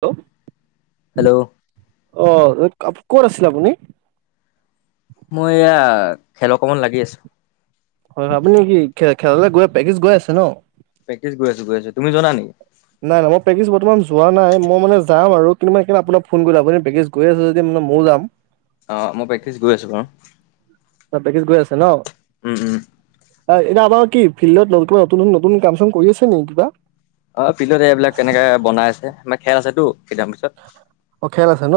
Hello hello অ' অ' ক'ত আছিল আপুনি? মই এয়া খেল অকমান লাগি আছোঁ। হয়, হয়। আপুনি কি খেলালৈ গৈ প্ৰক্টিছ গৈ আছে ন? প্ৰেক্টিচ গৈ আছো গৈ আছো তুমি জানা নেকি? নাই, মই প্ৰেকটিছ বৰ্তমান যোৱা নাই। মই মানে যাম আৰু কিন্তু মানে সেইকানে আপোনাক ফোন কৰিলোঁ। আপুনি প্ৰেকটিছ গৈ আছে যদি মানে মও যাম। অ মই প্ৰেক্টিচ গৈ আছো বাৰু প্ৰেকটিছ গৈ আছে ন? উম, উম। অ' এতিয়া আপোনালোকৰ কি ফিল্ডত কিবা নতুন‌ নতুন নতুন কাম চাম কৰি আছে নি কিবা? অ' ফিল্ডত এইবিলাক তেনেকে বনাই আছে খেল আছেতো, কেইদিনমান পিছত। অ' খেল আছে ন,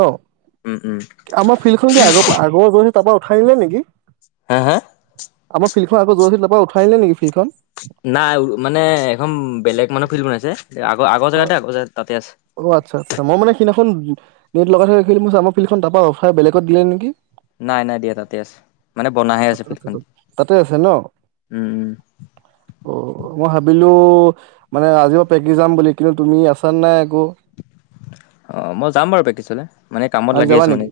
উম উম আমাৰ ফিল্ডখন কি আগৰ আগৰ গৈ তাৰ পৰা উঠাই নিলে নেকি? হা, হা। আমাৰ ফিল্ডখন আগত য'ত আছিল, তাৰপৰা উঠাই নিলেনেকি ফিল্ডখন? নাই মানে এখন বেলেগ মানুহ ফিল্ড বনাইছে আগৰ আগৰ জেগাতে অ' আগৰ জেগা তাতে আছে অ' আচ্ছা, আচ্ছা। মই মানে সিদিনাখন নেট লগাই থকা দেখিলোঁ। মই ফিল্ডখন তাৰ পৰা উঠাই বেলেগত দিলে নেকি? নাই নাই দিয়া, তাতেই আছে। মানে বনাহে আছে আচ্ছা, আচ্ছা, ফিল্ডখন আচ্ছা। তাতে আছে ন উম উম অ, মই ভাবিলোঁ। ও, মানে আজিৰ পৰা প্ৰেক্টিচ যাম বুলি, কিন্তু তুমি আচা নাই আকো? অ' মই যাম বাৰু প্ৰক্টিছলে মানে কামত লাগি আছোঁ মানে।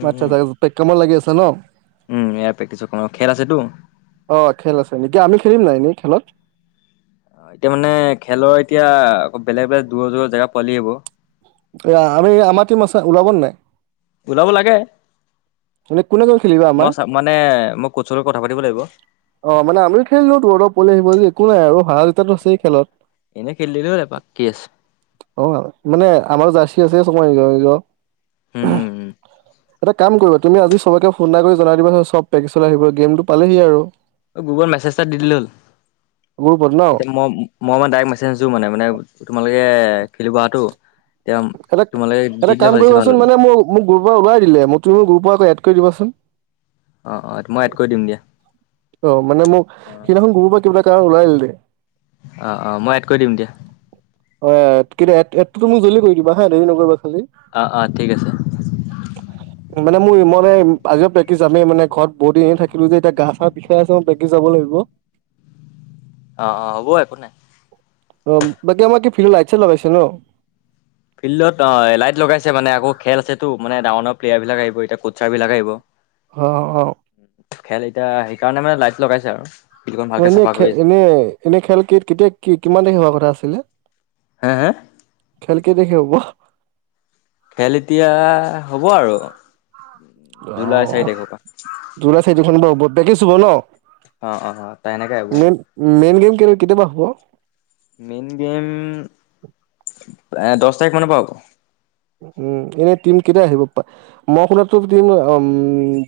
উম উম আচ্ছা-আচ্ছা-আচ্ছা পেক কামত লাগি আছা ন? উম, ইয়া প্ৰেক্টিছত অ', খেল আছে নেকি আমি খেলিম নাই এনে খেলত? অ', এতিয়া মানে খেলৰ এতিয়া আকৌ বেলেগ-বেলেগ দূৰৰ-দূৰৰ জেগা পোৱালি আহিব। এ, আমি আমাৰ টিম আছে ওলাব নাই? ওলাব লাগে এনে কোনে কোনে খেলিবা আমাৰ মই মানে মই কচুলগত কথা পাতিব লাগিব। অ', মানে আমি খেলিলো তো অলপ পোৱালি আহিব যে একো নাই আৰু হাৰা জিতাতো আছেই খেলত এনে, খেলিদিলে হ'ল এবাৰ অ', মানে আমাৰো জাৰ্চী আছে ৰে নিজৰ-নিজৰ উম উম উম এটা কাম কৰিব তুমি আজি সবকে ফোনএটা কৰি জনাই দিবা সব প্ৰক্টিছলে আহিবলে গেমটো পালেহি আৰু অ', গ্ৰুপত মেছেজ এটা দি দিলে হ'ল। গ্ৰুপত ন এতিয়া মই-মই মানে ডাইৰেক্ট মেছেজ নিদো মানে-মানে তোমালোকে খেলিব অহাটো এটা-এটা কাম কৰিবাচোন হ'ল মানে মোক-মোক গ্ৰুপৰ পৰা ওলাই দিলে মোক তুমি মোৰ গ্ৰুপত আকৌ এড কৰিবাচোন। অ অ মই এড কৰি দিম দিয়া অ', মানে মোক সেইদিনাখন গ্ৰুপৰ পৰা কিবা এটা ওলাই দিলে। অ', অ', মই এড কৰি দিম দিয়া অ'! কিন্তু, এডটো তুমি জল্দি কৰি দিবা হা? দেৰি নকৰিবা। খালি অ' অ'! ঠিক আছে। মানে মোৰ, মানে আজিও প্ৰেক্টিছ যামেই। মানে, ঘৰত বহুত দিন থাকিলোঁ যে, এতিয়া গা-চা বিষাই আছে, মই প্ৰেক্টিছ যাব লাগিব। [unintelligible] অ অ হ'ব একো নাই। অ বাকী আমাক কি ফিল লাগছে লগাইছে ন? ফিল্ডত অ লাইট লগাইছে মানে আকৌ খেল আছেতো মানে ডাঙৰ ডাঙৰ প্লেয়াৰ বিলাক আহিব এতিয়া কোচাৰ বিলাক আহিব। আহ আহ খেল এতিয়া সেইকাৰণে মানে লাইট লগাইছে আৰু। ফিল্ডখন ম ভালকে এনে চাফা কৰি আছে এনে এনে খেল কে-কেতিয়া কি-কিমান তাৰিখে হোৱা কথা আছিলে? হে হে খেল কেই তাৰিখে হব? খেল এতিয়া হ'ব আৰু। জুলাই চাৰি তাৰিখৰ পৰা অ [unintelligible] চুব ন? অ অ অ তাই এনেকে আহিব অ। কেতিয়া পা হব? মেইন গেম এ দহ তাৰিখ মানৰ পৰা হব। উম এনে টিম কেইটা আহিব, প মই শুনাটটো উম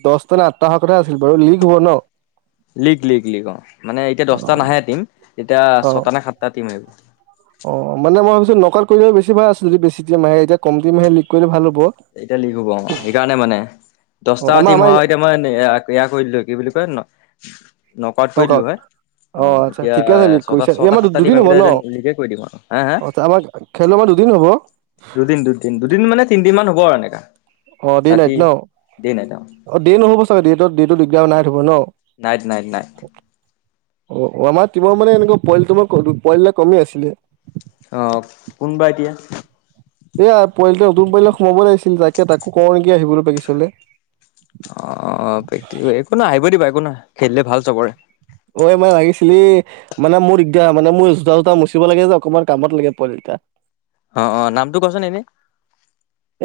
দহটা নে আঠটা অ কথা আছিল বাৰু লীগ হ'ব ন? লীগ লীগ লীগ অ মানে এতিয়া অ', দহটা নাহে টিম তেতিয়া অ', ছটা নে সাতটা টিম আহিব। অ মানে মই ভাবিছো নকাত কৰিলে বেছি ভাল আছিল যদি বছি টিম আহে এতিয়া কম টিম আহে লিগ কৰিলে ভালব। এতিয়া লিগ হ'ব অ সেইকাৰণে মানে। অ', দহটা আমাৰ অতি আমাৰ ম এতিয়া মই এয়া কৰি দিলো কি বুলি কয় ন নক আউট কৰি দিলো হয়। অ আচ্ছা এতিয়া ঠিকে আছে লীগ ছটা কৈছে এই ছটা আমাৰ সাতটা টিম দুদিন আমি হব ন এতিয়া লিগে কৰি দিম আৰু হা হা আমাৰ খেল ম দুদিন হ'ব? দুদিন দুদিন দুদিন মানে তিনিদিন মান হ'ব আৰু এনেকা। অ দে নাইত ৰাতি ন, দে নাইট অ দে নহ'ব চাগে দে দেটো দিগদাৰ নাইট হব ন? নাইট নাইট নাইট অ আমাৰ টিমৰ মানে এনেকুৱা পোৱালি তোমাৰ পোৱালি এটা কমি আছিলে আহ কোনবা এতিয়া এয়া পোৱালিটোৱে উতুম পোৱিলে সোমাব লাগিছিল তাকে তাকো কৰ নেকি আহিবলে পেক্টিছলে অ প্ৰেক্টিছ একো নাই আহিব দিবা একো নাই খেলিলে ভাল চবৰে অ মান লাগিছিলি মানে মোৰ দিগদাৰ মানে মোৰ জোতা চোতা মচিব লাগে যে অকমান কামত লাগে পোৱালিটা অ অ নামটো কোৱাচোন এনেই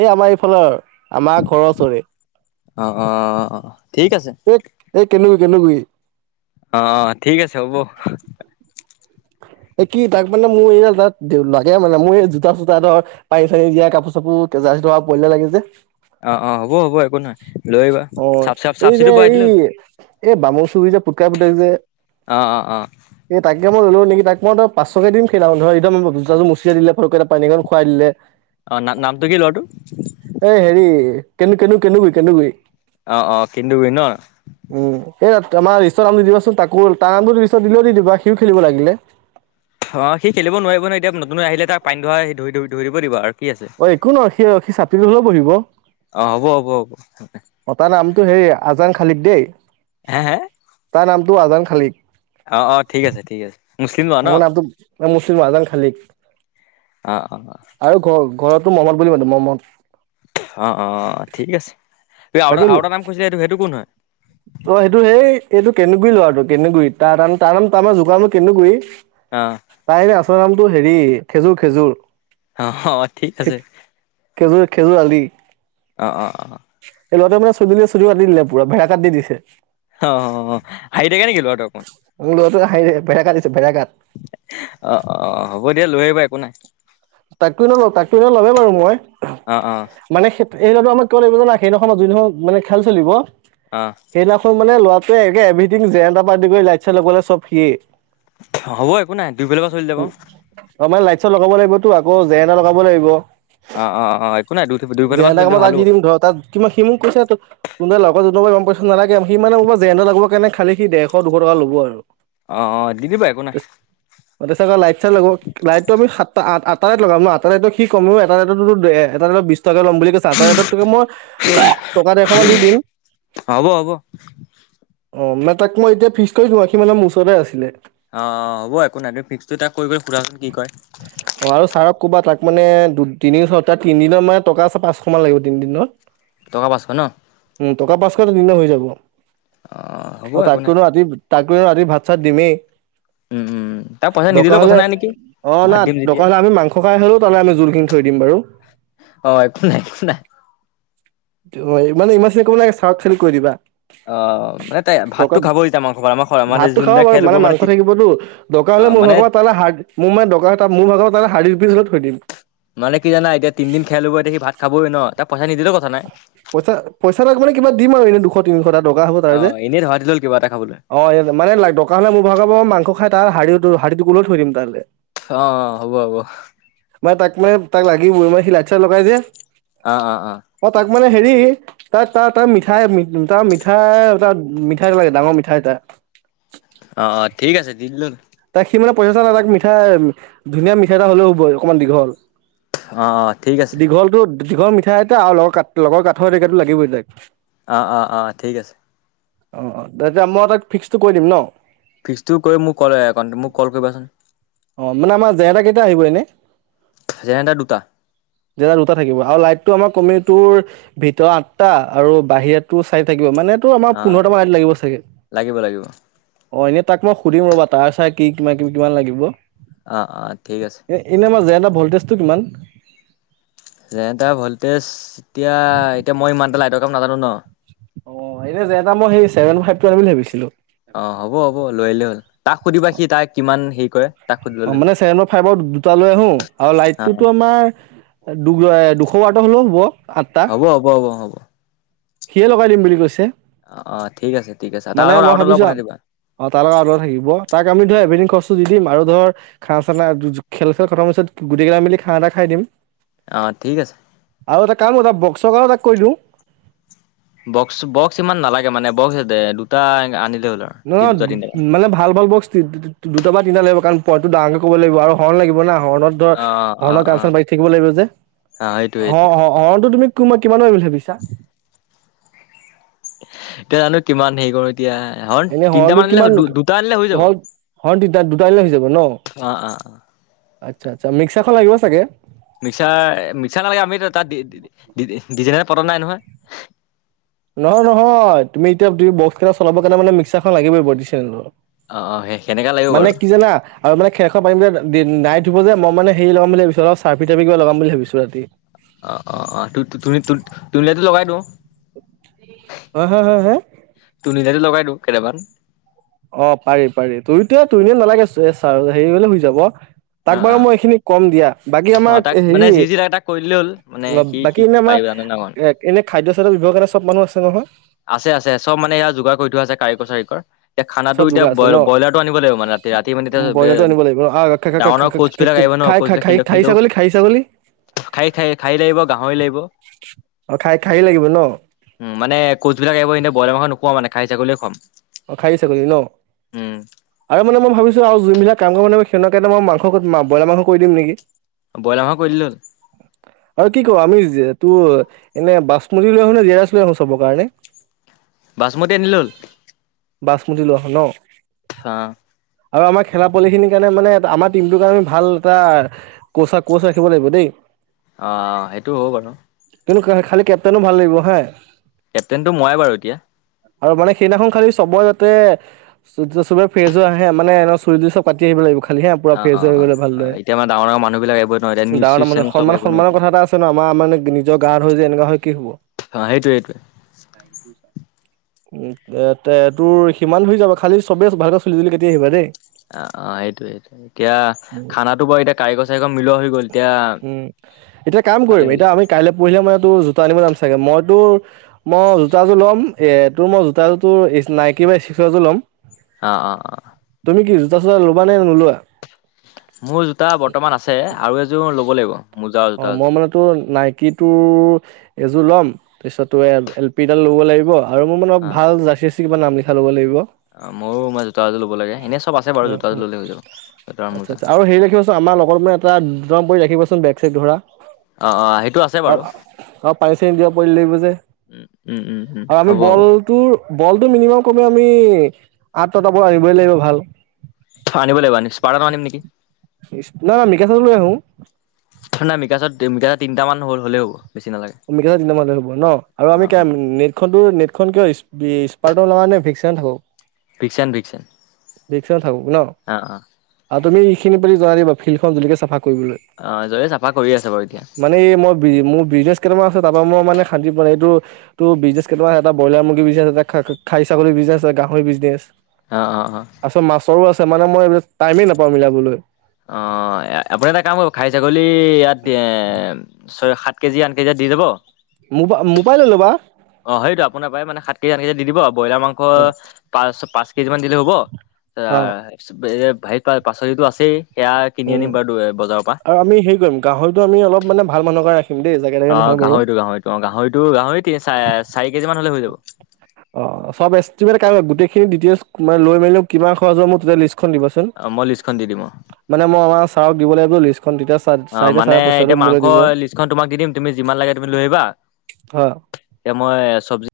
এ আমাৰ এইফালৰ আমাৰ ঘৰৰ ওচৰে অ অ অ ঠিক আছে এ এ কেনে [unintelligible] কেনোগৈ অ অ ঠিক আছে হ'ব এ কি তাক মানে মোৰ এই তাক ল লগে মানে মোৰ এই জোতা চোতা ধৰ পানী চানি দিয়া কাপোৰ চাপোৰ এতিয়া জাৰ্চী থকা পোৱালি এটা লাগে যে অ অ হ'ব হ'ব একো নহয় লৈ আহিবা চ চ চাবচিডি বাই দিলে হ'ল এ বামুৰ চুুৰী যে পুটকাই পুতেক যে অ অ অ এই তাকে মই ললো নেকি তাক মই অন্ত পাঁচশকে দিম খেলা [unintelligible] একদম জোতাযোৰ মুচিয় দিলে ফতকে এতিয়া পানী অকন খোৱাই দিলে অ নামটো কি ল'ৰাটো কেনু কনু কনু গৈ কেনু গৈ অ অ কিন্দো গৈ ন ত আমাৰ লিষ্টৰ নাম দি দিবাচোন তাকো তাৰ নামটো লিষ্টত দিলেও দি দিবা সিও খেলিব লাগিলে অ সি খেলিব নোৱাৰিব নহয় এতিয়া নতুন আহিলে তাক পানী ধৰা ধৰি ধৰি দিব দিব আৰু কি আছে অ একো নহয় সি সি চাপৰিত হ'লেও বহিব অ অ হ'ব হ'ব হ'ব আজং খালীক দেই হে, হে। তাৰ নামটো আজান খালিক। অ অ ঠিক আছে ঠিক আছে মুছলিম ল'ৰা ন মোৰ নামটো মুছিদ মজান খালিক। অ অ আৰু ঘ ঘৰতো মহম্মদ বুলি মাতো মহম্মদ অ অ ঠিক আছে আৰু আৰু এটা নাম কৈছিল সেইটো সেইটো কোন হয়? তই সেইটো সেই এইটো কেনুগুৰি ল'ৰাটো কেনুগুৰিত তাৰ তাৰ নাম তাৰ আমাৰ জোকানামটো কেন্দুগুৰি। তাইনে আচল নামটো হেৰি খেজুৰ খেজুৰ। অ অ ঠিক আছে। খেল [unintelligible] খেলেলো আলি অ', অ', অ। এই লৰাতে মানে চু [unintelligible] চু কাট দিলে পৰা ভেৰা কাট দিছে অ হাঁহি থাকে নেকি ল'ৰাটো অকমান মোৰ লগৰাটো হাঁহি। ভেড়া কাট দিছে ভেড়া কাট অ', অ', অ', হ'ব দিয়া লৈ আহিবা একো নাই। তাকো এ ল তাকো এনে ল'বে বাৰু মই। আহ অ। সেইনাটো আমাক ক' লাগিব জানা। সেইদিনাখন আ যোনদিখন মানে খেল চলিব। অ সেইদিনাখন মানে ল'ৰা। ত একে এভৰিথিং জেণ্টা পাৰদি কৰি লাইট চাই লগাললে চব ফিয়ে। হ'ব একো নাই দুইফালৰ পৰা চলি যাব আমাৰ লাইত, পিছত লগাব লাগিবতো আকৌ জেনটা লগাব লাগিব। অ অ অ একো নাই দুই যে দুইফালৰ পৰা চলিলে কামত ভাল লাগ হ'ব দিম [unintelligible] ধৰ তাত তমা সি মোক কৈছো ত তোন লগৰ পইচা নালাগে সি মানে জেন লাগৰ কাৰণে খালি সি ডেৰশ দুশ টকা ল'ব আৰু, অ অ দি দিবা একো নাই আকৌ লাইট চাই লাগিব লাইটটো আমি সাতটা আঠ আঠ, আটত লগাম ন আ এটাত সি কম এটাত এটাত, [unintelligible] তাকে ল'ম বুলি কৈছা ত, এতা তোকে মই টকা ডৰশ মান দি দিম। হ'ব হ'ব অ মানে তাক মই এতিয়া ফিকচ কৰিদিও সি মানে মোৰ ওচৰতে আছিলে। অ হ'ব একো নাই তুমি ফিক্সটো তাক কৰি কৰি সোধাচোন কি কয় অ আৰু ছাৰক ক'বা তাক মানে দু তিনি তাত তিনিদিনৰ মানে টকা আছে পাঁচশ মান লাগিব তিনিদিনৰ, টকা পাঁচশ ন উম টকা পাঁচক দিলে হৈ যাব। অ হ'ব আৰু একো তাকটো নাই তওঁ ৰাতি তাকটো তও ৰাতি ভাত চাত দিমেই, উম উম তাক পইচা দকা নিদিলেও কথা হলে নাই নেকি অ ভাত নথ দিম দকা যেতিয়াই হ'লে আমি মাংস খাই হ'লেও তাল আমি জোলখিনি থৈ দিম বাৰু। অ একো নাই একো নাই ত মানে ইমান ইমাজেনচি কৰিব নালাগে চাৰক খালি কই দিবা। অ মানে তাই ভাতটো টকা খাব যেতিয়া মাংস আমাৰ আমাৰ ভাতটো খাবা যোনদিনা বাৰু খেল হ'ব মানে মাংস থাকিবতো অ [unintelligible] মোৰ মানে ভাগৰ ত হ মোৰ মান দকাৰ ত মোৰাগৰ ত হাৰ্দি দুপিছ হলোঁ থৈ দিম। নহ'লে কি জানা এতিয়া তিনদিন খেল হ'ব এতিয়া সি ভাত খাবই ন তাক। পইচা নিদিলেও কথা নাই পইচা পইচা তাক মানে কিবা দিম আৰু এনে দুশ তিনিশটা টকা হ'ব তাৰে অ যে। এনেই ধৰা দি ল'ল কিবা এটা খাবলৈ অ মানে দৰকা হলে মোৰ ভাগৰ মাংস খাই তাৰ শ়ীো শাাৰী টুুলও থৈ দিম তাললে। [unintelligible] অ হ'ব, হ'ব। মানে তাক মানে তাক লাগিবই মে শি লাইট চাইট লগাই যে। অ', অ', অ। তাক মানে হেৰি তাত তাৰ তাৰ মিঠাই তাৰ মিঠাই এটা মিঠাই এতা লাগে ডাঙৰ মিঠাই তাত। [inaudible] অ অ ঠিক আছে দি দিলো। তাক সি মানে পইচা এটা নাই তাক মিঠাই ধুনীয়া মিঠাই এটা হ'লেও হ'বই অকণমান দীঘল। অ', অ', ঠিক আছে। দীঘৰ মিঠাই এটা আৰু লগৰ কা লগৰ কাঠৰ একটো লাগিবই তাইক। অ', অ', অ', ঠিক আছে। অ তেতিয়া মই তাক ফিক্সটো কৰি দিম ন। ফিকজটোও ক মোক কল একাউণ্ট মোক কল কৰিবাচোন। জেনেৰেটাৰ দুটা যেয়া দুটা থাকিব আৰু লাইট। আমাৰ কমিটোৰ ভিতৰত আঠটা আৰু বাহিৰাতো চাই থাকিব মানে, টো আমাৰ অ পোন্ধৰটা মান [unintelligible] লাগিব চাগে লাগিব লাগিব অ এনেই তাক মই সুধিম ৰ'বা ত চ কি কি ল অ অ ঠিক আছে এনে আম টো কিমান যোৰ ভল্টেজ এতিয়া এতিয়া মই ইমানটা লাইটৰ কাম নাজানো ন অ এনে যেনেটা মই সেই ছেভেন ফাইভটো আম বুলি ভাবিছিলো অ হ'ব হ'ব লৈ আহলে হ'ল তাক সুধিবা সি তাক কিমান হেৰি কৰে তাক সুধি অ ল'লে হ'ল মানে ছেভেন বা ফাইভৰ দুটা লৈ আহো আৰু অ লাইটটোতো আমাৰ দু দুশ বাৰটো হ'লেও হ'ব আঠটা হ'ব হ'ব হ'ব হ'ব সিয়ে লগাই দিম বুলি কৈছে অ ঠিক আছে ঠিক আছে তাৰ মানে লগত মই আগ লগত ভাবিছো পঠাই দিবা অ তাৰ লগৰা লগত থাকিব তাক আমি ধৰা এভিনং খৰচটো দি দিম আৰু ধৰ খাঁ চানা খেল খেল খথাৰ পিছত গোটেই কেইিলা মিলি খাঁহ এটা খাই দিম অ ঠিক আছে আৰু এটা কাম এটা বক্সৰ কাৰণ এটা কৰি দিওঁ বক্স বক্স ইমান নালাগে মানে বক্স দুটা আনি ন মানে ভাল ভাল বস্তু দুটা বা তিনিটা লাগিব কাৰণ পইতটোাঙকে ক'ব লাগিব আৰু হৰণ লাগিব না হৰ্ণত ধ অ অ হৰ্ণৰ অ অ কামচান বাই থাকিব লাগিব যে সেইটো অ সেইটো অ হৰ্ণটো তুমি ত মই কিমান ব বুলি ভাবিছা এতিয়া জানো কিমান হেৰি কৰো এতিয়া হ এনে তিনটামান আনিলে দুটা আনিলে হৈ যাব হ তি দুট দিলৈ হৈ যাব ন অ অ আচ্ছা আচ্ছা মিক্সাৰখন লাগিব চাগে মিক্সাৰ মিক্সাৰ নালাগে আমিতো তাত ডিজনে পদম নাই নহয় নহয় নহয় তুমি এতিয়া বক্স কেইটা চলাবৰ কাৰণে মে ম্সাৰখন লাগিবইিবাৰি অ অ সেই সেনেকা লাগিব বাৰু মানে কি জানা আৰু মানে খেৰ পাৰ নাই ধুব যে মই মানে লগাম বুলি ভাবিছো আৰু চাৰফিাৰি কিব লগাম বুলি ভাবিছো ৰাতি অ অ অ তুমি তুমিলো লগাই দি ওঁ অ হা হা হা [unintelligible] লগাই দিওঁ কেইটামান অ পাৰি পাৰি তুইতো তুই নিয় নালাগে এ চ হেৰি হলে শু যাব তাক অ বাৰু অ মই এইখিনি কম দিয়া বাকী অ আমাক তাক মানে হেৰি যি যি লাগে তাক কৰি দিলেই হ'ল মানে সি বাকী কি এ আমাৰ পাৰিব জানে ন অকণ এ এনে খাদ্য চাদ্য ব্যৱহাৰ কাৰণে চব মানুহ আছে নহয় আছে আছে চব মানে ইয়াত যোগাৰ কৰি থোৱা আছে কাৰিকৰ চাৰিকৰ এতিয়া চব খানাটো এতিয়া যোগাৰ আছে ন ব্ৰইলাৰ টো আনিব লাগিব মানে ৰাতি ৰাতি মানে ব্ৰইলাৰটো আনিব লাগিব আহ খাই এতিয়া ডাৰ কোচ বিিলাক আহিব ন খাই কৈছিলে খাহী কিন্তু খাহী কিন্তু ছাগলী খাহী ছাগলী খাই খাই খাই লাগিব গাহৰি লাগিব অ খাই খাই লাগিব ন ব এ বইলাৰংখ নুোৱা মান খাইাগলেে খাম অ খাই চাগৈি ন আৰু মানে মই ভাবিছো আৰু যোনবিলাক কাম কৰ মানে তেনেক এ মই মাংস বইলাৰ মাংস কৰি দিম নেকি ব্ৰইলাৰ মাংস কৰি দিলে হ'ল আৰু কি কব আমিিৰ জ তোৰ এনে বাচমতি লৈ আহো নে জেৰাজ লৈ আহো চবৰ কাৰণে বাচমতি আনিলে হ'ল বাচমতি লোৱা ন হা আৰু আমাৰ খেলা পোৱালি খিনিৰ কাৰণে মানে আমাৰ টিমটোৰ কাৰণে ভাল এটা কোচা কোচা ৰাখিব লাগিব দেই অ সেইটো হ'ব বাৰু কিন্তনু খালী কেপ্টেইনো ভাল লাগিব হা কেপটেইনতটো মোৱই বাৰু এতিয়া আৰু মান সেইদিনাখন খালিো চবৰ যাতে [unintelligible] ফ্ৰেজো আহে মানে এ চুৰি তুলি চব কাটি আহিব লাগিব খালি হা পুৰা অ অ ফ্ৰেচ অ হৈলে ভাল অ এতিয়া মানে ডাঙৰ ডাঙৰ মানুহ বিলাক আহিব ন এতিয়া লৰে নিউজ ডাঙৰ চিউজ চেনেল মানুহ চব সন্ আহিব ন সন্মানৰ এতিয়া কথা এটা আছে ন আমাৰ ত মানে নিজৰ গা হৈ যে এনেকুৱা হয় কি হব। অ সেইটোৱে সেইটোৱে। [unintelligible] উ এ তে তোৰ সিমান হৈ যাবা খালি চবে ভালকে চুলি তুলি কাটি আহিবা দেই। অ অ সেইটোয়ে সেইটো এতিয়া খানাটো বাৰু এতিয়া কাৰিকৰ চাৰিকৰ মিলোৱা হৈ গ'ল এতিয়া উম এতিয়া কাম কৰিম ভালেই হ'ল এতিয়া আমি কাইলৈ প ত জোতা আনিব যাম চাগে মই তোৰ মই জোতাযোৰ ল'ম এ তোৰ মই জোতা তেওঁৰ নাইকি বা [unintelligible] ল'ম। অ অ অ তুমি কি জোতা চোতা ল'ব নে নোলোৱা? মোৰ জোতা বৰ্তমান আছে আৰু এযোৰ ল'ব লাগিব। মোজা আৰু অ জোতা এযোৰ মই মান তোৰ নাইকিটোৰ এযোৰ ল'ম তাৰিছতো এল পিডাল ল'ব লাগিব আৰু মোৰ মানে অপ ভাল জাৰ্চি কিবা নাম লিখা ল'ব লাগিব। অ ময়ো মই জোতা এযোৰ ল'ব লাগে এনেই চব আছে বাৰু জোতা অ এযোৰ ললে হৈ যাব জোতা আৰু আচ্ছা মোজা। আচ্ছা হেৰি ৰাখিবাচোন আমাৰ লগত মানে এটা দৰং পৰি ৰাখিবচোন বেগ চাইট ধৰা। অ অ সেইটো আছে অ বাৰু অ পাৰছে যোৱা পৰিল লাগিব যে। উম উম উম উম আৰু আমি হ'ব হ'ব বলটোৰ বলটো মিনিমাম কমে আমি আঠ নতা বল আনিবই লাগিব ভাল। আনিব লাগিব আ [unintelligible] আনিম নেকি? ন ন মিকা চত লৈ আহো। নাই মিকাচৰ মিকা তিনিটা মান হ'ল হলে হ'ব। বেছি নালাগে অমিকা দিতিমলৈ হ'ব ন আৰু অ অ আমি নেটখন তোৰ নেটখন কিয় স্পাৰ্টৰ লগা নে ভিকস থাকক? Vixen Vixen. [unintelligible] থাকক ন, অ অ আৰু তুমি এইখিনি প জনাই দিবা ফিল্ডখন জিলিকি চাফা কৰিবলৈ, অ জয়ে চাফা কৰি আছে বাৰু এতিয়া মানে এই মই মোৰ বিজনেছ। কেইটামান আছে তাৰ পৰা মই মানে শান্তি পোৱা নাই, তোৰ তোৰ বিজনেছ কেইটামান এটা বইলাৰ মুৰ্গী বিজনেছ, এটা খাই খাহী ছাগলী বি গাহৰি বিজনেছ, অ অ অ তাৰপিছত মাছৰো আছে মানে মই টাইমে নাপাওঁ মিলাবলৈ। আহ, আপুনি এটা কাম কৰিব খাহী ছাগলী ইয়াত এ ছয় সাত কেজি আঠ কেজি দি যাব। মোৰ পা মোৰ পৰাই লৈ ল'বা। অ' সেইটো আপোনাৰ প্ৰায় মানে সাত কেজি আঠ কেজি দি দিব, ব্ৰইলাৰ হয় মাংস পাঁচ পাঁচ কেজি মান দিলে হ'ব। অ [unintelligible] পাচলিটো আছেই। সেয়া কিনি উম, আনিম বাৰু বজাৰৰ পৰা আৰু আমি হেৰি কৰিম গাহৰিটো আমি অলপ মানে ভাল মানুহকে ৰা অ' গাহৰিটো গাহৰিটো অ' গাহৰিটো গাহৰি তিনি চ চাৰি কেজি মান। হ'লে হৈ যাব অ' চব [unintelligible] গোটেইখিনি ডিটেইলচ। তোমাৰ লৈ মেলি কিমান খৰচ হয়, মোক লিষ্ট খন দিবাচোন। অ মই লিষ্টখন দি দিম অ। মানে মই ছাৰক দিব লাগিব লিষ্ট। অ' মানে এতিয়া মাংস লিষ্টখন তোমাক দি দিম, তুমি যিমান লাগে তুমি লৈ আহিবা। হয় এতিয়া মই চব্জি